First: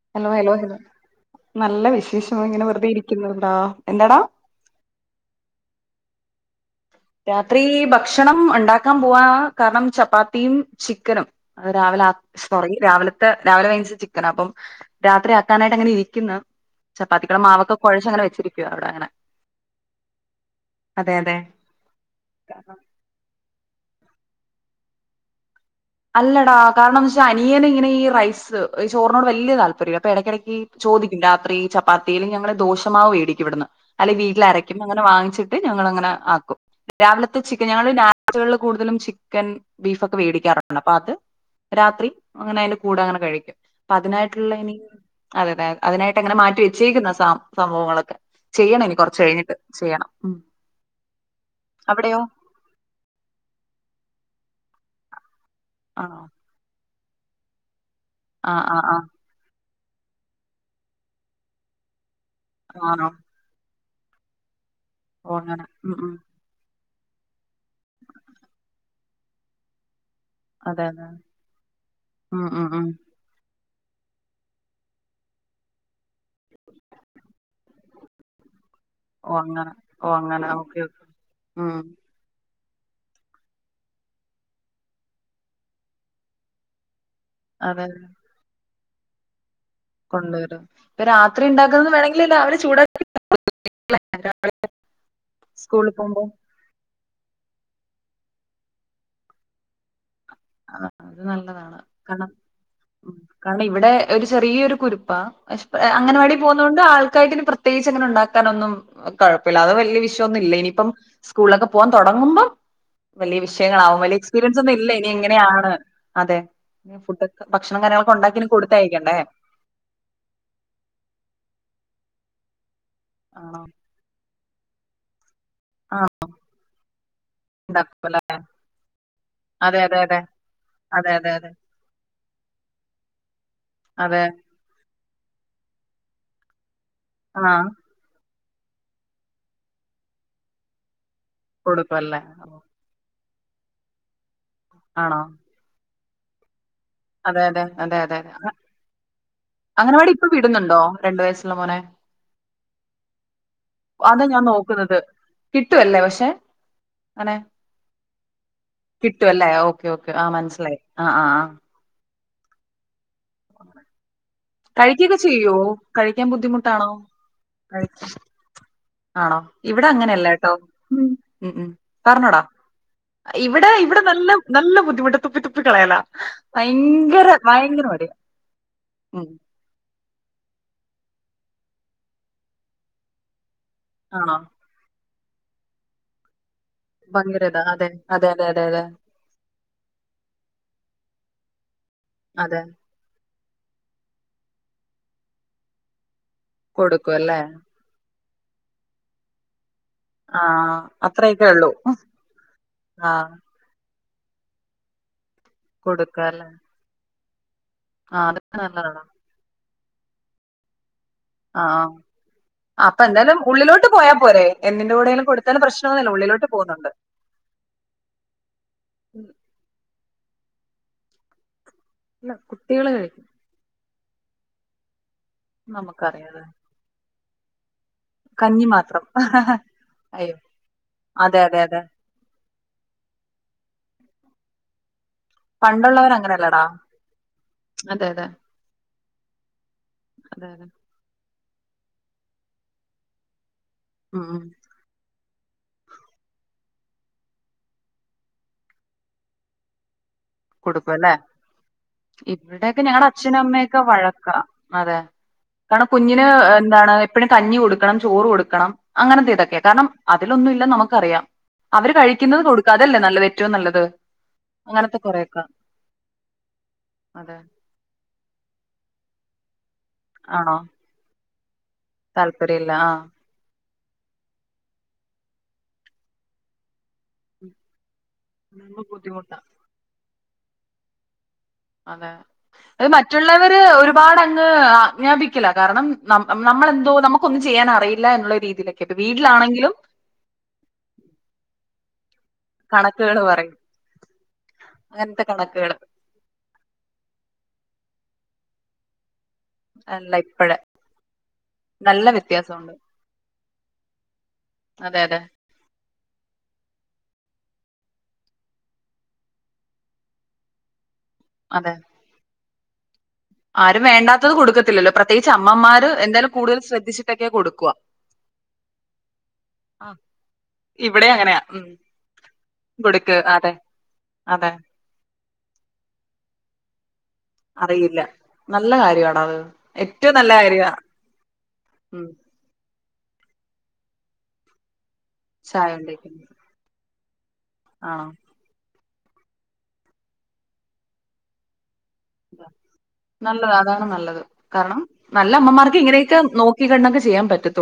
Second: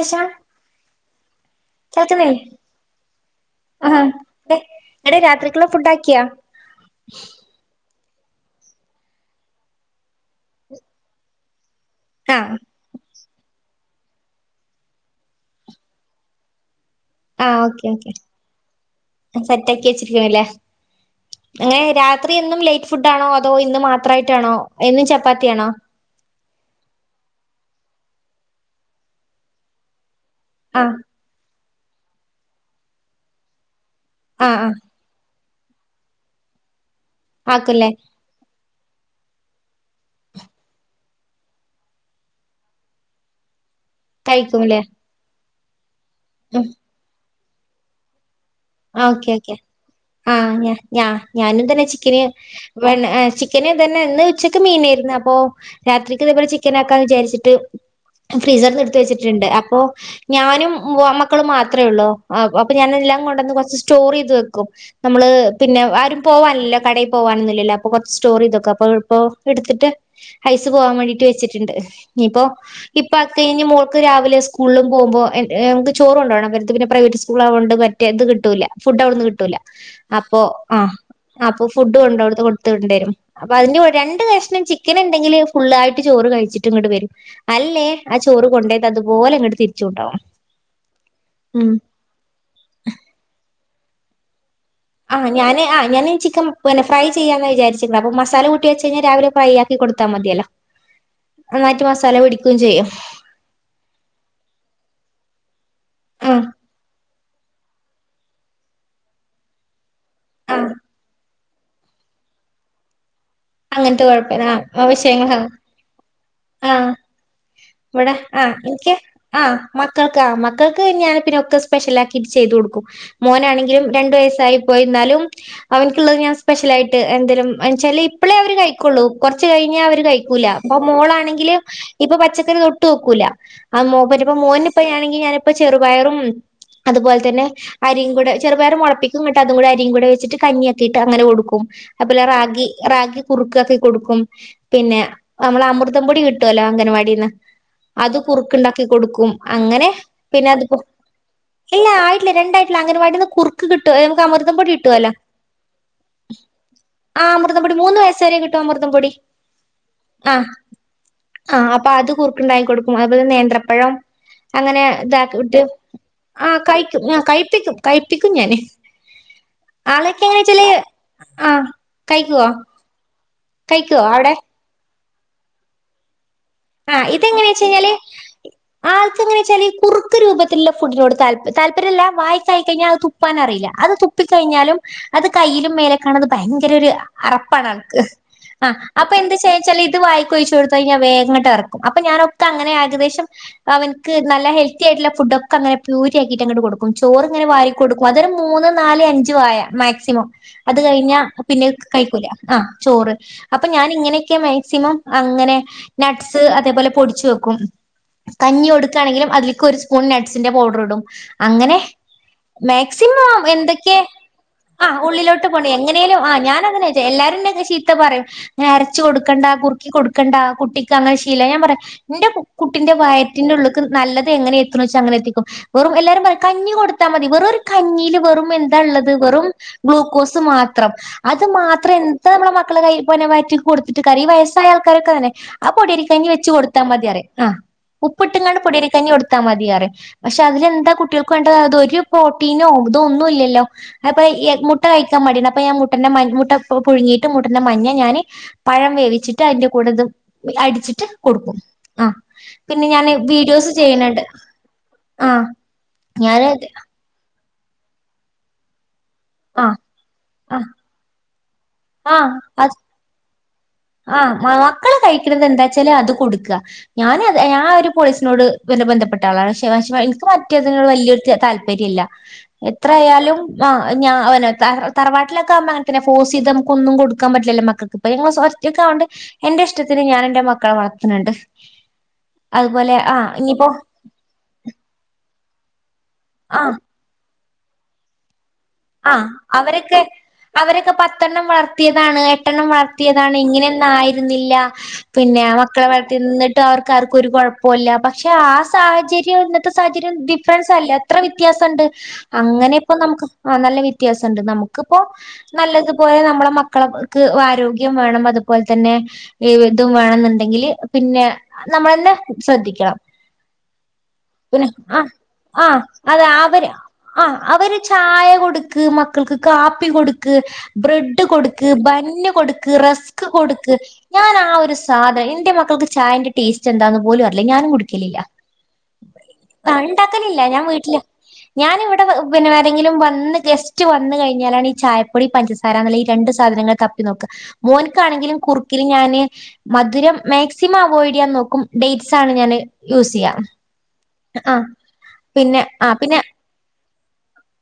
ശേഷം hello hello hello നല്ല വിശേഷം കേൾക്കുന്നില്ലേ ഇങ്ങനെ വെറുതെ ഇരിക്കുന്നുടാ എന്താടാ ആ എടെ രാത്രിക്കുള്ള ഫുഡ ആക്കിയാ രാത്രി ഭ ഭക്ഷണം ഉണ്ടാക്കാൻ പോവാ കാരണം ചപ്പാത്തിയും ചിക്കനും അത് രാവിലെ ആ ആഹ് സോറി രാവിലെ ത്തെ രാവിലെ വാങ്ങിച്ച ചിക്കനാ അപ്പം രാത്രി ആക്കാനായിട്ട് അങ്ങനെ ഇരിക്കുന്ന ചപ്പാത്തിക്കുള്ള ആഹ് മാവൊക്കെ ഓക്കെ കുഴച്ചു ഓക്കെ അങ്ങനെ വെച്ചിരിക്കുവ അവിടെ അങ്ങനെ സെറ്റ് ആക്കി വെച്ചിരിക്കണില്ലേ അതെ അതെ അങ്ങനെ രാത്രി എന്നും ലേറ്റ് ഫുഡ് ആണോ അതോ ഇന്ന് മാത്രം അത്രായിട്ടാണോ എന്നും ചപ്പാത്തിയാണോ അല്ലടാ കാരണംന്ന് വെച്ചാൽ അനിയന ഇങ്ങനെ ഈ റൈസ് ഈ ചോറിനോട് വലിയ താല്പര്യംഇ ല്ലാ പ്പെ എടയ്ക്കിടയ്ക്ക് ആഹ് ചോദിക്കും രാത്രി ച പപ്പതിയിലെ ഞങ്ങള് ദോശ മാവു വേടിക്കും ഇവിട് ന്ന് അല്ലെ ആഹ് ആഹ് വീട്ടിലരക്ക്പന്നെ അങ്ങെ വാങ്ങി ഞങ്ങങ്ങനെ ആക്കും രാവിലത്തെ ചിക്കൻ ഞങ്ങൾ ആക്കുംല്ലേ രാത്രി കളിൽ കൂടുതലും ചിക്കൻ ബീഫ് ഒക്കെേവേ ടിക്കാറുണ്ട് [inaudible] രാത്രി അങ്ങനെ അതിന്റെ കൂടെ അങ്ങനെ കഴിക്കും അപ്പ അ തിനായിട്ടുള്ള ഇനി കഴിക്കുംല്ലേ അതെ [unintelligible] അതിനായിട്ട് അങ്ങനെ മാറ്റിവ ഉം വെച്ചേക്കുന്ന സാ സംഭവങ്ങളൊക്കെ ചെയ്യണം ഇനി കൊറച്ച് ഓക്കെ ഓക്കെ കഴിഞ്ഞിട്ട് ചെയ്യണം. ആ ഉം. ഞ ഞ ഞാനും തന്നെ അവിടെയോ? ചിക്കന് ചിക്കന് തന്നെന്ന് ഉച്ചക്ക് മീന ന്ന അപ്പൊ ആണോ? രാത്രിക്ക് [unintelligible] ചിക്കൻ ക്കാ വിചാരിച്ചിട്ട് ആഹ് ഫ്രീസറിൽ നിന്ന് ആഹ് എടുത്ത് ആഹ് വെച്ചിട്ടുണ്ട് അപ്പോ ഞാനും മക്കളും മാത്രമേ ഉള്ളൂ ആ അപ്പൊ ആണോ? ഞാനെല്ലാം കൊണ്ടൊന്നു സ്റ്റോർ ചെയ്ത് വെക്കും നമ്മള് ഓഹ് അങ്ങനെ. പിന്നെ ഉം ഉം. ആരും പോവാനില്ല കടയിൽ പോവാൻ ഇല്ലല്ലോ അപ്പൊ കുറച്ച് സ്റ്റോറി ചെയ്ത് വെക്കും അപ്പൊ അപ്പൊ എടുത്തിട്ട് ഐസ് അതെ പോവാൻ അതെ. വേണ്ടിട്ട് വെച്ചിട്ടുണ്ട് ഇനിപ്പോ ഉം ഉം ഉം. ഇപ്പൊ അക്ക ഴിഞ്ഞ് മോ രാവിലെ സ്കൂളിലും പോകുമ്പോ ചോറ് കൊണ്ടുപോണം ഇവർക്ക് പിന്നെ പ്രൈവറ്റ് സ്കൂൾ ആയതുകൊണ്ട് എത് കി് [unintelligible] ട്ടൂല [unintelligible] ഫുഡ് അവിടുന്ന് ഓ കിട്ടൂല അങ്ങനെ ഓ അപ്പൊ അങ്ങനെ ആ ഓക്കെ ഓക്കെ അപ്പൊ ഉം ഫുഡ് കൊണ്ട് അപ്പ അതിന്റെ രണ്ട് കഷ്ണം ചിക്കൻ ഉണ്ടെങ്കിൽ ഫുള്ളായിട്ട് ചോറ് കഴിച്ചിട്ട് ഇങ്ങട്ട് വരും അല്ലേ ആ ചോറ് കൊണ്ട അതുപോലെ ഇങ്ങോട് കൊണ്ടുവരാം ഇപ്പൊ രാത്രി ഉണ്ടാക്കുന്നത് വേണമെങ്കിൽ അവര് ചൂടാക്കി [unintelligible] ആ് ഞാൻ ആ ഞാൻ ചിക്കൻ ഫ്രൈ ചെയ്യാന്ന വിചാച്ചട്ടില്ല അപ്പ മസാല കൂട്ടി വച്ച് കഴഞ്ഞാ രാവിലെ കൊടുക്കാം ആ അത് നല്ലതാണ് മസാല കാരണം പിടിക്കും ചെയ്യും കാരണം ഇവിടെ ഒരു ചെറിയ ഒരു കുരുപ്പാ പക്ഷെ അംഗനവാടി ആഹ് പോകുന്നതുകൊണ്ട് പ്രത്യേകിച്ച് അങ്ങനെ ഉണ്ടാക്കാനൊന്നും കുഴപ്പില്ല അത് വലിയ ഒന്നും ഇല്ല ആഹ് ഇനിയിപ്പം സ്കൂളൊക്കെ പോകൻ തുടങ്ങുമ്പോ വലിയ വിഷയങ്ങളാവും അങ്ങനത്തെ വലിയ എക്പീരിയൻസ് ഒന്നും ഇല്ല എങ്ങനെയാണ് അതെ ആഹ ഫുഡ് ഭക്ഷണം ഇവിടെ കാര്യങ്ങളൊക്കെ ഉണ്ടാക്കി ഇനി ആഹ എനിക്ക് കൊടുത്തയക്കണ്ടേ ആഹ മക്കൾക്ക് ആ മക്കൾക്ക് ഞാൻ പിന്നെ ഒക്കെ സ്പെഷ്യൽ ആക്കി ചെയ്യ്തു കൊടുക്കും ആണോ മോനാണെങ്കിലും രണ്ടു വയസ്സായി പോയിരുന്നാലും അവനിക്കുള്ളത് ഞാൻ സ്പെഷ്യൽ ആയിട്ട് എന്തേലും എന്തവെച്ചാൽ ഉണ്ടാക്കൂല ഇപ്പോഴാ അവര് കഴിക്കുള്ളൂ കുറച്ചു കഴിഞ്ഞ അതെ അതെ അവര് അതെ കഴിക്കൂല അപ്പ മോള അതെ അതെ അതെ പച്ചക്കറി തൊട്ടുനോക്കൂല്ല അതെ മോനാണെങ്കിൽ ഞാനിപ്പ ചെറുപയറും അതുപോലെ തന്നെ ആ അരിയുംകൂടെ ചെറുപയർ മുളപ്പിക്കുംഎന്നിട്ട് അതും കൂടെ അരിയുംകൂടെ വച്ചി്ട്ട് കഞ്ഞിയാക്കി അങ്ങനെ കൊടുക്കും അല്ലേ അതുപോലെ ഓ, റാഗി റാഗി കുറുക്കാക്കി കൊടുക്കും പിന്നെ ആണോ നമ്മള അമൃതം അതമ്പൊടി കട്ടുവല്ലോ അഗൻവാടിന് അതെ അതെ അതെ അത് അതെ അതെ അ- കുറുക്ക് ഉണ്ടാക്കി കൊടുക്കും അങ്ങനെ അംഗനവാടി ഇപ്പൊ പിന്നെ അതിപ്പോ വിടുന്നുണ്ടോ രണ്ട് വയസ്സുള്ള മോനെ ആയിട്ടില്ല രണ്ടായിട്ട അംഗനവാടിന്ന് കുറുക്ക് കിട്ടുവാലോ നമുക്ക് അതാ ഞാൻ അമൃതം പൊടി നോക്കുന്നത് കിട്ടല്ലോ കിട്ടുവല്ലേ പക്ഷെ ആ അങ്ങനെ അമൃതം പൊടി മൂന്ന് വയസ്സ വരെ കിട്ടും അമൃതം പൊടി ആ ആഹ് ആഹ ആഹ അത് കുറുക്കുണ്ടായി കൊടുക്കും അതുപോലെ നേന്ത്രപ്പഴം അങ്ങനെ കഴിക്കൊക്കെ ചെയ്യോ ഇതാക്കട്ട് കഴിക്കാൻ ആ ബുദ്ധിമുട്ടാണോ കഴിക്കും കഴിക്ക കഴിപ്പിക്കും ഞാന് ആണോ ഇവിടെ അങ്ങനെയല്ല ആളൊക്കെങ്ങനെ കേട്ടോ ചില ഉം ഉം ആഹ ഉം. പറഞ്ഞോടാ കഴിക്കുവോ ഇവിടെ ഇവിടെ കഴിക്കുവോ അവിടെ നല്ല നല്ല ബുദ്ധിമുട്ട് തുപ്പി തുപ്പി കളയയലാ ഭയങ്കര ഭയങ്കര മടിയ ആൾക്കങ്ങനെ വെച്ചാല് കുറുക്ക് രൂപത്തില ഫുഡിനോട് തല്പര്യംല്ല വായിച്ചായി കഴഞ്ഞൽ അത് തുപ്പാൻ അറിയില്ല അത് തുപ്പി ആണോ കഴിഞ്ഞാലും അത് കയ്യിലും മേലെക്കാണത് ഭയ ഭയങ്കര ഇതാ അറപ്പാണ് അതെ ആൾക്ക് അതെ അതെ അതെ ആ അതെ അപ്പൊ എന്താ ചെയ്യു ചല ഇത് വായിക്കോഴിച്ച് കൊടുത്തഴഞ്ഞാ വേഗങ്ഡ് ർക്ക് [unintelligible] [unintelligible] അപ്പൊ ഞാാനൊക്കെ അതെ അങ്ങനെ ഏകദേശം അവനക്ക് നല്ല ഹെൽത്തി ആയിട്ടുള്ള ഫുഡ് ഒക്കെ അങ്ങനെ പ്യൂരീ ആക്കിട്ട അങ്ങിടുകൊടുക്കും കൊടുക്കും ചോറ് അല്ലേ ഇങ്ങന വാരി കൊടുക്കും അതങ്ട് മൂന്ന് നാല് അഞ്ചു ആയ മാക്സിമം ആ അത് കഴിഞ്ഞ അത്രയൊക്കെ പിന്നെ ഉള്ളൂ കഴിക്കൂല ആ ആ ചോറ് അപ്പൊ ഞാന ഇങ്ങനെ മാക്സിമം അങ്ങനെ നസ് കൊടുക്കുക അതേപോലെ പൊടിച്ചുവയ്ക്കും കൊ ആ [inaudible] അതൊക്കെ കഞ്ഞി നല്ലതാടാ കൊടുക്കുകയാണെങ്കിലും അതിലേക്ക് സ്പൂ - നട്സ്സിന്റെ പൌഡർ ഇടും ആ അങ്ങനെ ആ അപ്പൊ എന്തായാലും മാക്സിമം ഉള്ളിലോട്ട് എന്തൊക്കെ പോയാ പോരെ ആ എന്തിന്റെ കൂടെലും ഉള്ളിലോട്ട് പോ കൊടുത്താലും പ്രശ്നമൊന്നുമില്ല എങ്ങനെലും ആ ഉള്ളിലോട്ട് ഞാനങ്ങനെ പോകുന്നുണ്ട് വച്ച എല്ലാരും ചീത്ത പറയും അരച്ച കൊടുക്കണ്ട കുറുക്കി കൊടുക് ക്കണ്ട ആ കുട്ടി ശീമം ആയാൽ ഞാൻ പറയും എന്റെ ഇല്ല കുട്ടികള് കുട്ടിന്റെ കഴിക്കും വായറ്റിന്റെള്ള നല്ല എങ്ങെഎടുവെച്ചാ അങ്ങനെ എത്തി വെറും എല്ലാരും പറയും നമുക്കറിയാതെ കഞ്ഞി കൊടുത്ത മതി വെറു ഒരു കഞ്ഞിൽ വെറും കഞ്ഞി എന്താ മാത്രം ഉള്ളത് വെറും അയ്യോ ഗ്ലൂക്കോസ് മാത്രം അതെ അത് അതെ അതെ മാത്രം എന്താ നമ്മളെ മക്കൾ കൈ വയറ്റിലേക്ക്കൊടു കരി വയസ്സായ ആൾക്കാരോക്കെങ്ങനെ ആ പണ്ടുള്ളവർ പൊടിയരിക്കഞ്ഞി വെച്ച് അങ്ങനെയല്ലടാ കൊടുത്താൽ മതി അറേ ആ അതെ അതെ ഉപ്പിട്ടുംങ്ങാണ്ട് പൊടിയരിക്കഞ്ഞി കൊടുത്താൽ മതി അറേ പക്ഷെ അതെ അതെ അതിലെന്താ കുട്ടികൾ ക്കിവെണ്ട അത് ഒരു പ്രോട്ടീനോ ഇതോ ഒന്നും ഇല്ലല്ലോ ഉം അപ്പഴി ഉം എഗ്ഗ് മുട്ടകഴി മടി ഉണ്ടപ്പ ഞാൻ മുട്ടന്റെ മുട്ട പുഴുങ്ങിയിട്ട് മുട്ടന്റെ മഞ്ഞ ഞാന് പഴം വേവിട്ട് അതിന്റെ കൂടെ ഇതും കൊടുക്കുംല്ലേ ഇവിടെയൊക്കെ പിന്നെ ഞങ്ങളുടെ ഞാന് അച്ഛനും വീഡിയോസ് അമ്മയൊക്കെ ചെയ്യണണ്ട് വഴക്ക അതെ ആ കാരണം കുഞ്ഞിന് ഞാന് എന്താണ് എപ്പഴും കഞ്ഞി കൊടുക്കണം ചോറ് കൊടുക്കണം. അങ്ങനെതെ ഇതൊക്കെയാ ആ കാരണം അതിലൊന്നും ആ ഇല്ലന്ന് നമുക്കറിയാം. അവര് കഴിക്കുന്നത് കൊടുക്കാ ആതല്ലേ നല്ലത്. ഏറ്റവും നല്ലത് ആ മക്കൾ അങ്ങനത്തെ കഴിക്കും കൊറെയൊക്കെ എന്താച്ചല് അത് കൊടുക്ക ഞാൻ അത് അതെ ഞാൻ ഒരു പോലീസിനോട് ബന്ധപ്പെട്ട ഡാലാഷ് [inaudible] എനിക്ക് ആണോ മറ്റേതിനോട് വല്യ ല്യ താൽപാ താല്പര്യ ഇല്ല താല്പര്യമില്ല എത്ര ആ ആയാലും ആ ഞാ അവന് തറവാട്ടിലൊക്കെകുമ്പോ അങ്ങനെ തന്നെ ഫോസ്ചെയ്ത് നമ്മുക്കൊന്നുകൊടുക്കാൻ പറ്റില്ലല്ലോ മക്കക്ക് അതാവുമ്പോ ണ്ട് ബുദ്ധിമുട്ടാ എന്റെ ഇഷ്ടത്തിന് ഞാൻ എന്റെ മക്ക മക്കളെവളർത്തുന്നുണ്ട്. അതെ അത് മറ്റുള്ളവര് ഇനിയിപ്പോ ഒരുപാട് അങ്ങ് ആജ്ഞാപി ക്കലാ കാരണം നമ്മ ആഹ് നമ്മളെന്തോ നമുക്കൊന്നു ചെയ്യാൻ അറിയില്ല എന്നുള്ള രീതിയില ആ അവരൊക്കെ അവരൊക്കെ പത്തെണ്ണം വളർ ർത്തിയതാണ് പത്തെണ്ണം കണക്കുകള് വളർത്തിയതാണ് പറയും ഇങ്ങനെയൊന്നും ആയിരുന്നില്ല അങ്ങനത്തെ പിന്നെ കണക്കുകള് മക്കളെ വളർത്തിട്ടും അവർക്ക് ആർക്കും ഒരു കുഴപ്പോല്ല ബട്ട്‌ പക്ഷെ ആ സാഹചര്യ വും ഇന്നത്തെ അല്ല സാഹചര്യം ഇപ്പഴ് ഡിഫറൻസ് അല്ലെ എത്ര വ്യത്യാസമുണ്ട് നല്ല വ്യത്യാസമുണ്ട് അങ്ങനെ ഇപ്പോ നമുക്ക് നല്ല വ്യത്യാസമുണ്ട് നമുക്കിപ്പോ അതെ അതെ നല്ലതുപോലെ നമ്മളെ മക്കളെ ആരോഗ്യം വേണം അതുപോലെ തന്നെ ഇതും വേണംന്നുണ്ടെങ്കിൽ പിന്നെ അതെ നമ്മളെന്നെ ശ്രദ്ധിക്കാം ആരും വേണ്ടാത്തത് കൊടുക്കത്തില്ലല്ലോ ആഹ് പ്രത്യേകിച്ച് ആഹ് അമ്മമാര് അതെ എന്താലും കൂടുതൽ അവര് ശ്രദ്ധിച്ചിട്ടൊക്കെ ആഹ് കൊടുക്കുഅ അവര് ചായ കൊടുക്ക് മക്കൾക്ക് കാപ്പി കൊടുക്ക് ഇവിടേം ബ്രെഡ് അങ്ങനെയാ ഉം കൊടുക്ക് ബന്ന് കൊടുക്ക് റസ്ക് കൊടുക്ക് ഞാൻ അതെ ആഹ് ഒരു സാനം എന്റെ മക്കൾക്ക് ചായന്റെ ടേസ്റ്റ് എന്താന്ന് പോലുംഅ അറിയില്ല നല്ല കാര്യാണ് അത് ഏറ്റോം നല്ല കാര്യ ഞാന് ഇവിടെ പി ങ്കിലും വന്നി ഗസ്റ്റ് വന്ന് കഴിഞ്ഞാലാണ് ഈ ചായ പൊടി ചായ പഞ്ചസാരന്നുള്ള ഈ ഉണ്ടാക്കുന്നത് രണ്ട് സാധനങ്ങൾക്ക് അപ് നോക്ക ആണോ മോന്ക്കാണെങ്കിലും കുറു ഞാന് മധുരം മാക്സിമം അവോയ്ഡ് ചെയ്യാൻ നോക്കും ഡേറ്റ്സ് ആണ് ഞാന് യൂസ് ചെയ്യാ നല്ലത് അതാണ് നല്ലത് ആഹ് കാരണം നല്ല പിന്നെ അമ്മമാർക്ക് ആഹ് ഇങ്ങനെയൊക്കെ പിന്നെ നോക്കി കണ്ടൊക്കെ ചെയ്യാൻ പറ്റുത്ത്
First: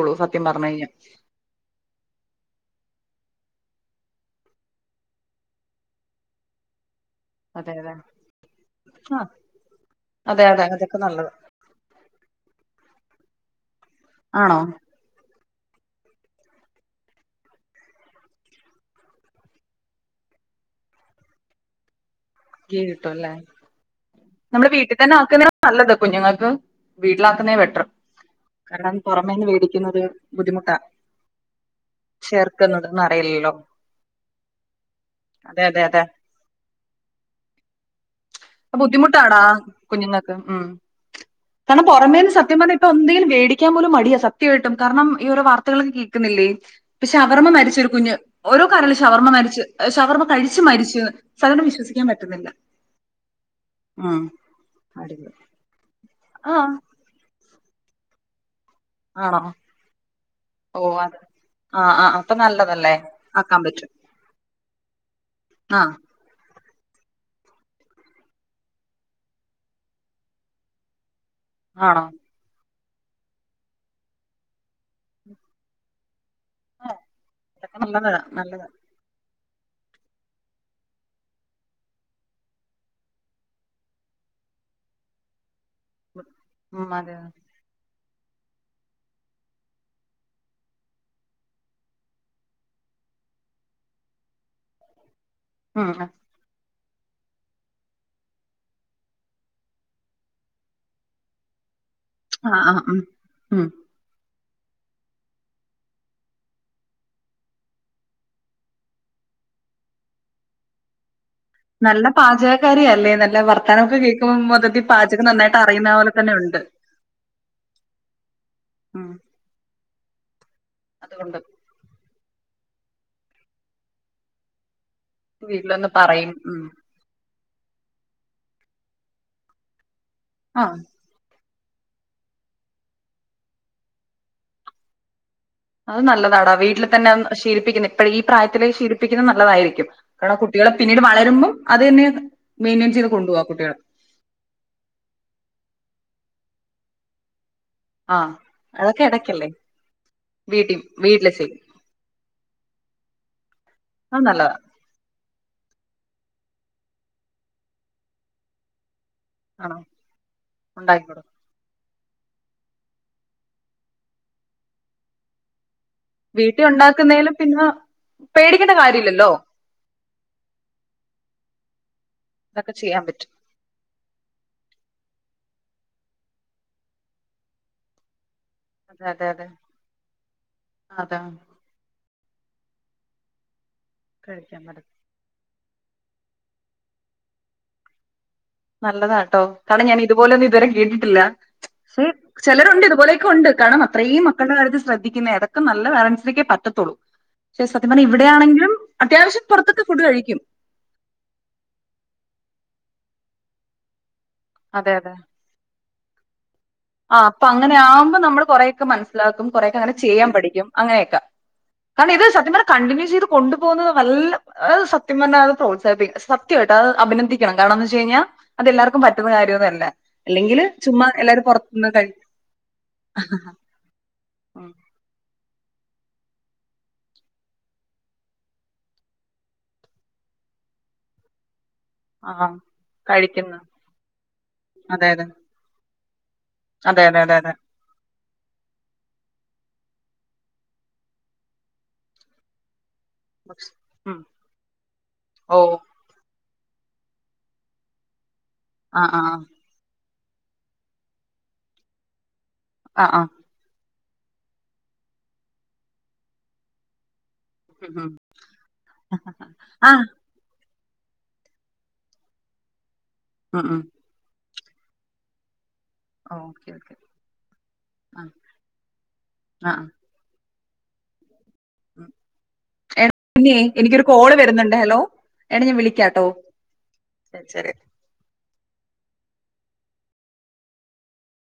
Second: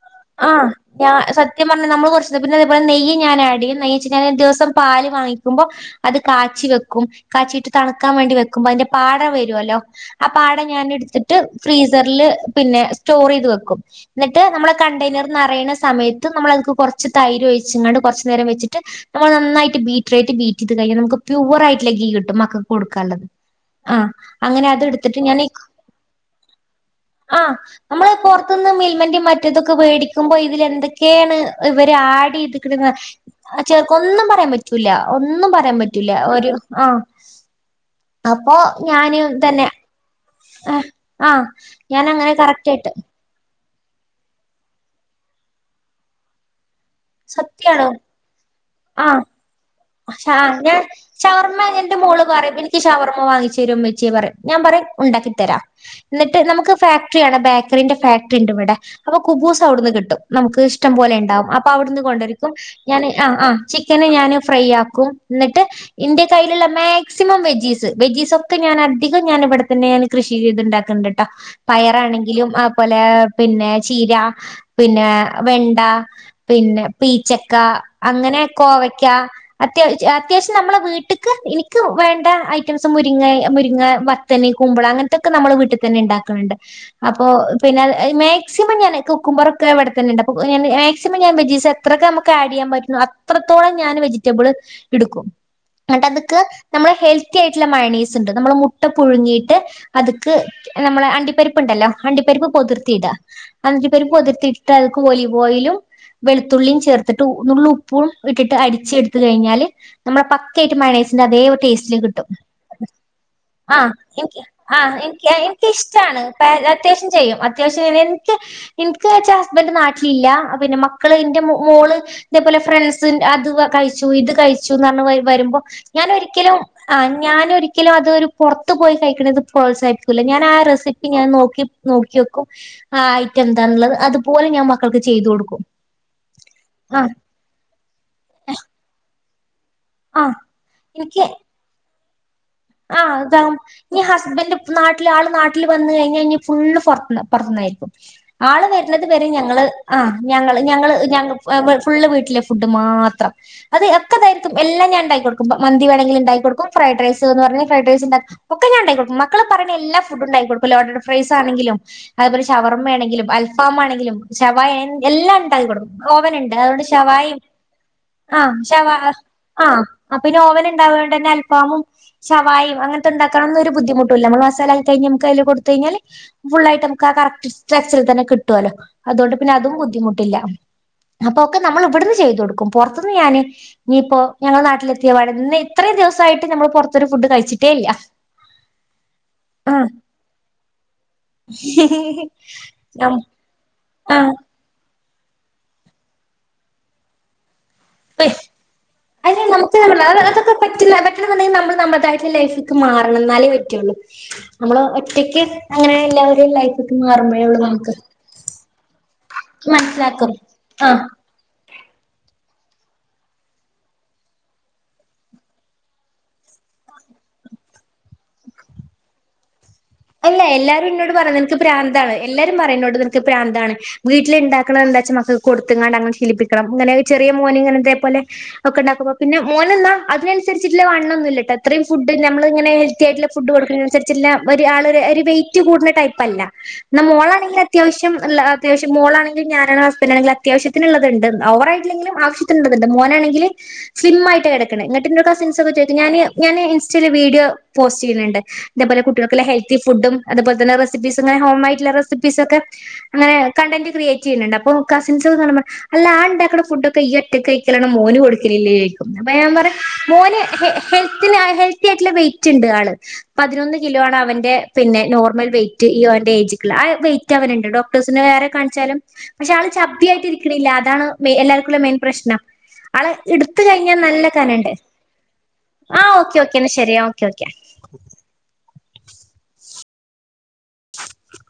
ആഹ് ഞാ സത്യം പറഞ്ഞാൽ നമ്മള് കുറച്ചത് പിന്നെ അതുപോലെ നെയ്യ് ഞാൻ ആഡ് ചെയ്യും നെയ്യ് വച്ചിട്ട് ദിവസം പാല് വാങ്ങിക്കുമ്പോ അത് കാച്ചി വെക്കും കാച്ചിട്ട് അതെ അതെ തണുക്കാൻ വേണ്ടി വെക്കുമ്പോ അതിന്റെ പാട ആഹ് വരുല്ലോ ആ അതെ പാട അതെ ഞാൻ അതൊക്കെ നല്ലത് എടുത്തിട്ട് ഫ്രീസറില് പിന്നെ സ്റ്റോർ ചെയ്ത് വെക്കും എന്നിട്ട് ആണോ നമ്മള് ർ നറയണ സമയത്ത് നമ്മൾ കുറച്ച് തൈര് ഒഴിച്ചങ്ങാണ്ട് കുറച്ചുനേരം വച്ചിട്ട് നമ്മൾ നന്നായിട്ട് ബീറ്ററയിട്ട് ബീറ്റ് ചെയ്ത് കഴിഞ്ഞൽ നമുക്ക് പ്യുവർ ആയിട്ടുള്ള ഗീ കിട്ടും ക്ക ഗീ കിട്ടും കൊടുക്കാനുള്ളത് അല്ലേ ആ അങ്ങനെ നമ്മള് അത് വീട്ടിൽ തന്നെ എടുത്തിട്ട് ഞാൻ ആക്കുന്ന നല്ലത് കുഞ്ഞുങ്ങൾക്ക് ആ വീട്ടിലാക്കുന്നേ ബെറ്റർ നമ്മള് പുറത്തന്ന് കാരണം മിൽമന്റെ പുറമേന്ന് മറ്റേതൊക്കെ മേടിക്കുന്നത് വേടിക്കുമ്പോ ഇതില് ബുദ്ധിമുട്ടാ എന്തൊക്കെയാണ് ഇവര് ആഡ് ചെയ്തിക്കണ് ചേർക്കുന്നതൊന്നും അറിയില്ലല്ലോ ചേർക്ക ഒന്നും പറയാൻ പറ്റൂല ഒന്നും അതെ പറയാൻ അതെ അതെ പറ്റൂല ഒരു ആഹ് അപ്പൊ ഞാന് ബുദ്ധിമുട്ടാടാ തന്നെ കുഞ്ഞുങ്ങൾക്ക് ഉം ആഹ് കാരണം പുറമേന്ന് ഞാനങ്ങനെ സത്യം പറഞ്ഞാ ഇപ്പ കറക്റ്റായിട്ട് എന്തെങ്കിലും വേടിക്ക ടിക്കാൻ പോലും മടിയാ സത്യമായിട്ടും കാരണം ഈ ഓരോ വാർത്തകളൊന്നും കേൾക്കുന്നില്ലേ ഇപ്പോ ഷവർമ്മ സത്യാണ് മരിച്ചൊരു കുഞ്ഞ് ഓരോ കരള് ആഹ് ശവർമ്മ മരിച്ച് ഷവർമ്മ കഴിച്ച് ഞാൻ മരിച്ചു ശവർമ്മ സാധാരണ എന്റെ വിശ്വസിക്കാൻ മോള് പറ്റുന്നില്ല പറയും എനിക്ക് ശവർമ്മ വാങ്ങിച്ചു തരുവോ ഉമ്മച്ചി ഉം പറയും ഞാൻ പറയും അടിപൊളി ഉണ്ടാക്കിത്തരാ എന്നിട്ട് ആ നമുക്ക് ഫാക്ടറി ആണ്. ബേക്കറിന്റെ ഫാക്ടറി ഉണ്ട് ഇവിടെ. അപ്പോ ആണോ കുബൂസ് അവിടുന്ന് കിട്ടും നമുക്ക് ഓ ഇഷ്ടം പോലെ അത് ഉണ്ടാവും അപ്പോ ആ അവിടുന്ന് ആ അപ്പൊ കൊണ്ടുവരും ഇപ്പോൾ നല്ലതല്ലേ ഞാന് ആഹ് ആഹ് ആക്കാൻ പറ്റും ചിക്കന് ഞാന് ഫ്രൈ ആക്കും എന്നിട്ട് ആ എൻ്റെ [unintelligible] ഇല്ല ഇല്ലാ മാക്സിമം വെജീസ് വെജീസ് ഒക്കെ ഞാൻ അധികം ഞാൻ ഇവിടെത്തന്നെ കൃഷി ചെയ്തുണ്ടാക്കണ്ട്. ആണോ പയറാണെങ്കിലും അ പോലെ പിന്നെ ചീര പിന്നെ വെണ്ട പിന്നെ ആ, പീച്ചക്ക ഇതൊക്കെ നല്ലതാ അങ്ങനെ നല്ലതാ കോവക്ക അത്യാവശ്യ അത്യാവശ്യം നമ്മളെ വീട്ടക്ക് എനിക്ക് വേണ്ട ഐറ്റംസ് മുരിങ്ങ മുരിങ്ങ മത്തന് കുമ്പള അങ്ങനത്തൊക്കെ നമ്മളെ വീട്ടിൽ തന്നെ ഉണ്ടാക്കും ണ്ട് ഉം അതെ അപ്പോ പിന്നെ മാക്സിമം ഞാൻ കുക്കുംബറെക്കെ ഇവിടെത്തന്ന ഉണ്ട് അപ്പോൾ മാക്സിമം ഞാൻ വെജീസ് എത്രൊക്കെ നമക്ക് ആഡ് ചെയ്യാൻ പറ്റും അത്രത്തോളം ഞാൻ വെജ റ്റബിൾ എടുക്കും ഉം എന്നട്ട് അതെക്കെ നമ്മെ ഹെൽത്തി ആയിട്ടുള്ള മയോണീസ് ഉണ്ട് നമ്മൾ മുട്ട പുഴുങ്ങിയിട്ട് അത്ക്ക് നമ്മളെ അണ്ടിപ്പരിപ്പ് ഉണ്ടല്ലോ അണ്ടിപരിപ്പ് ആ ആ കുതിർത്തി ഉം ഇടാ ഉം അണ്ടിപരിപ്പ് കുതിർത്തിട്ട് അതിലേക്ക് ഒലിവ് ഓയിലും വെളുത്തുള്ളിയും ചേർത്തിട്ട് നുള്ള് ഉപ്പും ഇട്ടിട്ട് അടിച്ചെടു എടുത്തു കഴിഞ്ഞാല് നമ്മുടെ പക്ക ആയിട്ട് മയോണയ്സ് അതോ ടേസ്റ്റില് നല്ല കിട്ടും പാചകക്കാരിയല്ലേ നല്ല ആ വർത്താനമൊക്കെ കേൾക്കുമ്പോൾ എനിക്ക് ആ മൊത്തത്തിൽ പാചകം നന്നായിട്ട് എനിക്ക് അറിയുന്ന പോലെ ഇഷ്‌ടാണ് തന്നെ ഉണ്ട് അത്യാവശ്യം ചെയ്യും അത്യാവശ്യം ഉം എനിക്കിന്ന് വെച്ചാ ഹസ്‌ബൻ്റ് ഇല്ലാ പിന്നെ മക്കള് അതുകൊണ്ട് എന്റെ മോള് ഇതേപോലെ ഫ്രണ്ട്സ് അത് കഴി കഴിച്ചു ഇത് കഴിച്ചു വരുമ്പോ വീട്ടിലൊന്ന് ഞാൻ പറയും ഒരിക്കലും ഉം ആ ഞാനൊരിക്കലും ഒരിക്കലും അതൊരു പുറത്ത് പോയി കഴിക്കണത് പ്രോത്സാഹിപ്പിക്ക ല്ല ഞാൻ ആ ആഹ് റെസിപ്പി ഞാ നോക്കി നോക്കി വെക്കും ആ ഐറ്റം എന്താനുള്ളത് അതുപോലെ ഞാൻ മക്കൾക്ക് ചെയ്ത് കൊടുക്കും അത് നല്ലതാടാ വീട്ടിൽ തന്നെ ആഹ് ശീലപ്പിക്കുന്ന ഇപ്പ ഈ പ്രായത്തിലേ ശീലിപ്പി ശീലിപ്പിക്കുന്നത് നല്ലതായിരിക്കും ആഹ് ക്കും കുട്ടികളെ പിന്നീട് എനിക്ക് വളരുമ്പം അത് തന്നെ മെയിൻറ്റെയിൻ ചെയ്ത് ആഹ് അതാ കൊണ്ടുപോവാ കുട്ടികളെ ഈ ഹസ്ബൻറ്റ് നാട്ടില് ആള് നാട്ടില് വന്ന കഴിഞ്ഞ ഫുള്ള് പുറത്തുന്നായിരിക്കും ആഹ് ആള് വരുന്നത് അതൊക്കെ വരെ ഇടയ്ക്കല്ലേ ഞങ്ങള് ആ ഞങ്ങള് വീട്ടി ഞങ്ങള് ഞ വീട്ടില് ചെയ്യും ഫുള്ള് വീട്ടിലെ ഫുഡ് മാത്രം അത് ഒക്കെതായിട്ടും എല്ലാം ഞാൻ ഇണ്ടാക്കി കൊടുക്കും മന്തി വേണമെങ്കിലിൽ ഉണ്ടാക്കി കൊടുക്കും ഫ്രൈഡ് റൈഡ് വന്ന് പറഞ്ഞ ഫ്രൈഡ് റൈസ് ഉണ്ടാക്കി ഒക്കെ ഞാൻ ഉണ്ടാക്കി കൊടുക്കും മക്കള മക്കൾ പറയണ ആണോ എല്ലാ ഫുഡുണ്ടാക്കി കൊടുക്കും ലോഡഡ് ഉണ്ടാക്കി കൊടു ഫ്രൈയ്സ് ആണെങ്കിലും അതുപോലെ ശവർമ്മയാണെങ്കിലും അൽഫാമ ആണെങ്കിലും ശവായഎല്ലാം ഉണ്ടാക്കി കൊടുക്കും ഓവന് ഉണ്ട് വീട്ടി അതുകൊണ്ട് ഉണ്ടാക്കുന്നേലും ശവായയും പിന്നെ ആ പേടിക്കേണ്ട ശവാ കാര്യമില്ലല്ലോ ആ പിന്നെ ഓവൻ ഉണ്ടാവോണ്ട് കൊണ്ട് തന്നെ അൽഫാമും ശവായ ഇതൊക്കെ ചെയ്യാൻ പറ്റും അങ്ങനത്തെഉണ്ടാക്കാനെന്നും ഒരു ബുദ്ധിമുട്ടുല്ല നമ്മൾ മസാലാക്കി കഴിഞ്ഞാ നമു ക്ക്അയിൽ കൊ ടുത്ത് കഴിഞ്ഞാ ഫുള്ളായിട്ട് നമുക്ക് ആ കറക്റ്റ് സ്ട്രക്ച്ച റിൽതന്നെ കിട്ടും ട്ടോ ലേ അതെ അതെ അതുകൊണ്ട് അതെ പിന്നെ അതും ബുദ്ധിമുട്ടില്ല അതാ അപ്പൊ ക്കെ നമ്മൾ ഇവിടുന്ന് ചെയ്തു കൊടുക്കും പുറത്തുന്ന് ഞാന് നീ പ്പോ ഞങ്ങൾ കഴിക്കാൻ പറ്റും നാട്ടിലെത്തിയ പാടെ ഇന്ന് ഈത്രയും ദിവസമായിട്ട് നമ്മൾ പുറത്ത് രുഫുഡ് കഴിച്ചിട്ടേ ഇല്ല നല്ലതാ കേട്ടോ കാരണം ഞാൻ ആഹ് ഇതുപോലെന്നും ഇതുവരെ കേട്ടിട്ടില്ല പക്ഷെ ചിലരുണ്ട് ഇതുപോലെയൊക്കെ ഉണ്ട് കാരണ അത്രയും മക്കളുടെ കാര്യത്തിൽ ശ്രദ്ധിക്കുന്നേ അതൊക്കെ നല്ല പേരന്‍സിനൊക്കെ പറ്റത്തൊള്ളൂ അയ്ന് നമുക്ക് പുറത്തൊക്കെ ഫുഡ് ട്ടല്ലേ കഴിക്കും. അത് ക്കെ പറ്റില്ല അതെക്കെണ്ടെങ്കിൽ നമ്മ നമ്മൾതായിട്ട് ലൈഫിൽ മാറണം ന്നാലേ പറ്റുള്ളൂ നമ്മള് അതെ അതെ ഒറ്റയ്ക്ക് അങ്ങനെ എല്ലാവരും ലൈ ആ പ്പോ അങ്ങനെയാകുമ്പോ നമ്മൾ കൊറെയൊക്കെ മനസ്സിലാക്കും കൊറൊക്കെ അങ്ങനെ ചെയ്യാൻ മനസ്സിലാക്കും പഠിക്കും ആഹ് അങ്ങനെയൊക്കെ കാരണം ഇത് സത്യം പറഞ്ഞ കണ്ടിന്യൂ ചെയ്ത് കൊണ്ടുപോകുന്നത് നല്ല സത്യം പറഞ്ഞ അത് പ്രോത്സാഹിപ്പിക്കണ്ണം സത്യമായിട്ട് അത് അഭിനന്ദിക്കണം കാരണം എന്ന് വെച്ച് കഴിഞ്ഞാൽ അത് എല്ലാവർക്കും പറ്റുന്ന കാര്യന്നു അല്ല അല്ല എല്ലാരും ഇന്നോട് പറയും നിനക്ക് പ്രാതാ കഴി താണ് എല്ലാരും പറയുന്നോട് നി നക്ക്പ്രാന്താണ് വീട്ടിൽ ഉം ഉണ്ടാക്കണ എന്താച്ചാ മക്കൾക്ക് കൊടുത്ത് കാണ്ട് അങ്ങനെ ശീലിപ്പിക്കണം അങ്ങനെ ചെറിയ മോന് ഇങ്ങനെ ഇതേ പോലെ ഉണ്ടാക്കുപ്പോ പിന്നെ മോന് ന്നാ അതിനനുസരിച്ചിട്ട്‌ ള്ള വണ്ണം ഒന്നും ഇല്ലട്ടോ അത്രയും ഫുഡ് ആ നമ്മളിങ്ങന ഹെൽത്തി ആയിട്ടുള്ള ഫുഡ് കഴിക്കുന്നു കൊടുക്ക്ണ അനുസരിച്ചുള്ള വ ഒരാളെ അതെ അതെ വെയ്റ്റ് കൂ കൂട്ണ ടൈപ് അല്ല എന്നാ അതെ അതെ അതെ അതെ മോളാണെങ്കിൽ അത്യാവശ്യം നല്ല അത്യാവശ്യം മോളാണെങ്കിൽ ഞാ നും ഹസ്ബന്റാണങ്കിൽ അത്യാവിശ്യത്തിന് ഉള്ളത് ണ്ട് ഓവറായിട്ടില്ലെങ്കിലും ആവ്യത്തിനുള്ളത്ണ്ട് മോനാണെങ്കിൽ സ്ലിം ഉം ആയിട്ടാ കിടക്ക്ണേ ങ്ങട്ട് ഇന്നോട് കസിൻസ് ഓ ഒക്കെ ചോദിക്കും ഞാന് ഞാന് ഇൻസ്റ്റയിൽ വീഡിയോ പോസ്റ്റ് ചെയ്യുന്നുണ്ട് തേ പേലെ ആ കു ട്ടോ ആ ൾ ക്കുള്ള ഹെൽത്തി ഫുഡും അതുപോലെന്നെ റെസിപ്പീസും ങ്ങനെ ഹോമ് ആയിട്ടുള്ള റെസിപ്പീസ് ഒക്കെ ആ ആ ആ അങ്ങനെ കണ്ടന്റ് ക്രിയേറ്റ് ചെയ്യ്ണ് ണ്ട് അപ്പം കസിൻസ് ഒക്കെ കാണുമ്പം പറിം അല്ല ആ ഉണ്ടാക്ണ ഫുഡൊക്കെ ഇയ്യ് ‌ ഒ റ്റക്ക് കഴിക്കലാണൊ ഉം ഉം മോന് കൊടുക്കലില്ലേ ചോയ്ക്കും. അപ്പം ഞാൻ പറിം ആ മോന് ഹെ ഹെൽത്തിന് ഹെൽത്തി ആയിട്ട്ള്ള വെയിറ്റ്ണ്ട് ആള്. ആ പതിനൊന്ന് ആഹ് കിലോ ആണ് അവന്റെ, പിന്നെ നോർമൽ വെയിറ്റ് ഇ ഓന്റെ ഓ ഓക്കെ എയ്ജ്ക്ക്ള്ള, ഓക്കെ ആവൈറ്റവന്ണ്ട്. ആ ഡോക്ടേഴ്സ്നെ വേറെ കാണിച്ചാലും, പക്ഷെ ആള് ആ ആ ചബ്ബി ആയിട്ടിരി ക്ക്ണില്ല, അതാണ് മെ എല്ലാർ മെയിൻ ഉം പ്രശ്നം. ആളെ ഇട്ത്ത് കഴിഞ്ഞാ എനിക്കൊരു നല്ല കോള് കനണ്ട്. വരുന്നുണ്ട് ഹലോ എടാ ഞാൻ ആഹ് വിളിക്കാട്ടോ ഓക്കെ ഓക്കേ എന്ന ശെരി ഓക്കെ ഓക്കെ. ശരി ശരി [inaudible] [inaudible]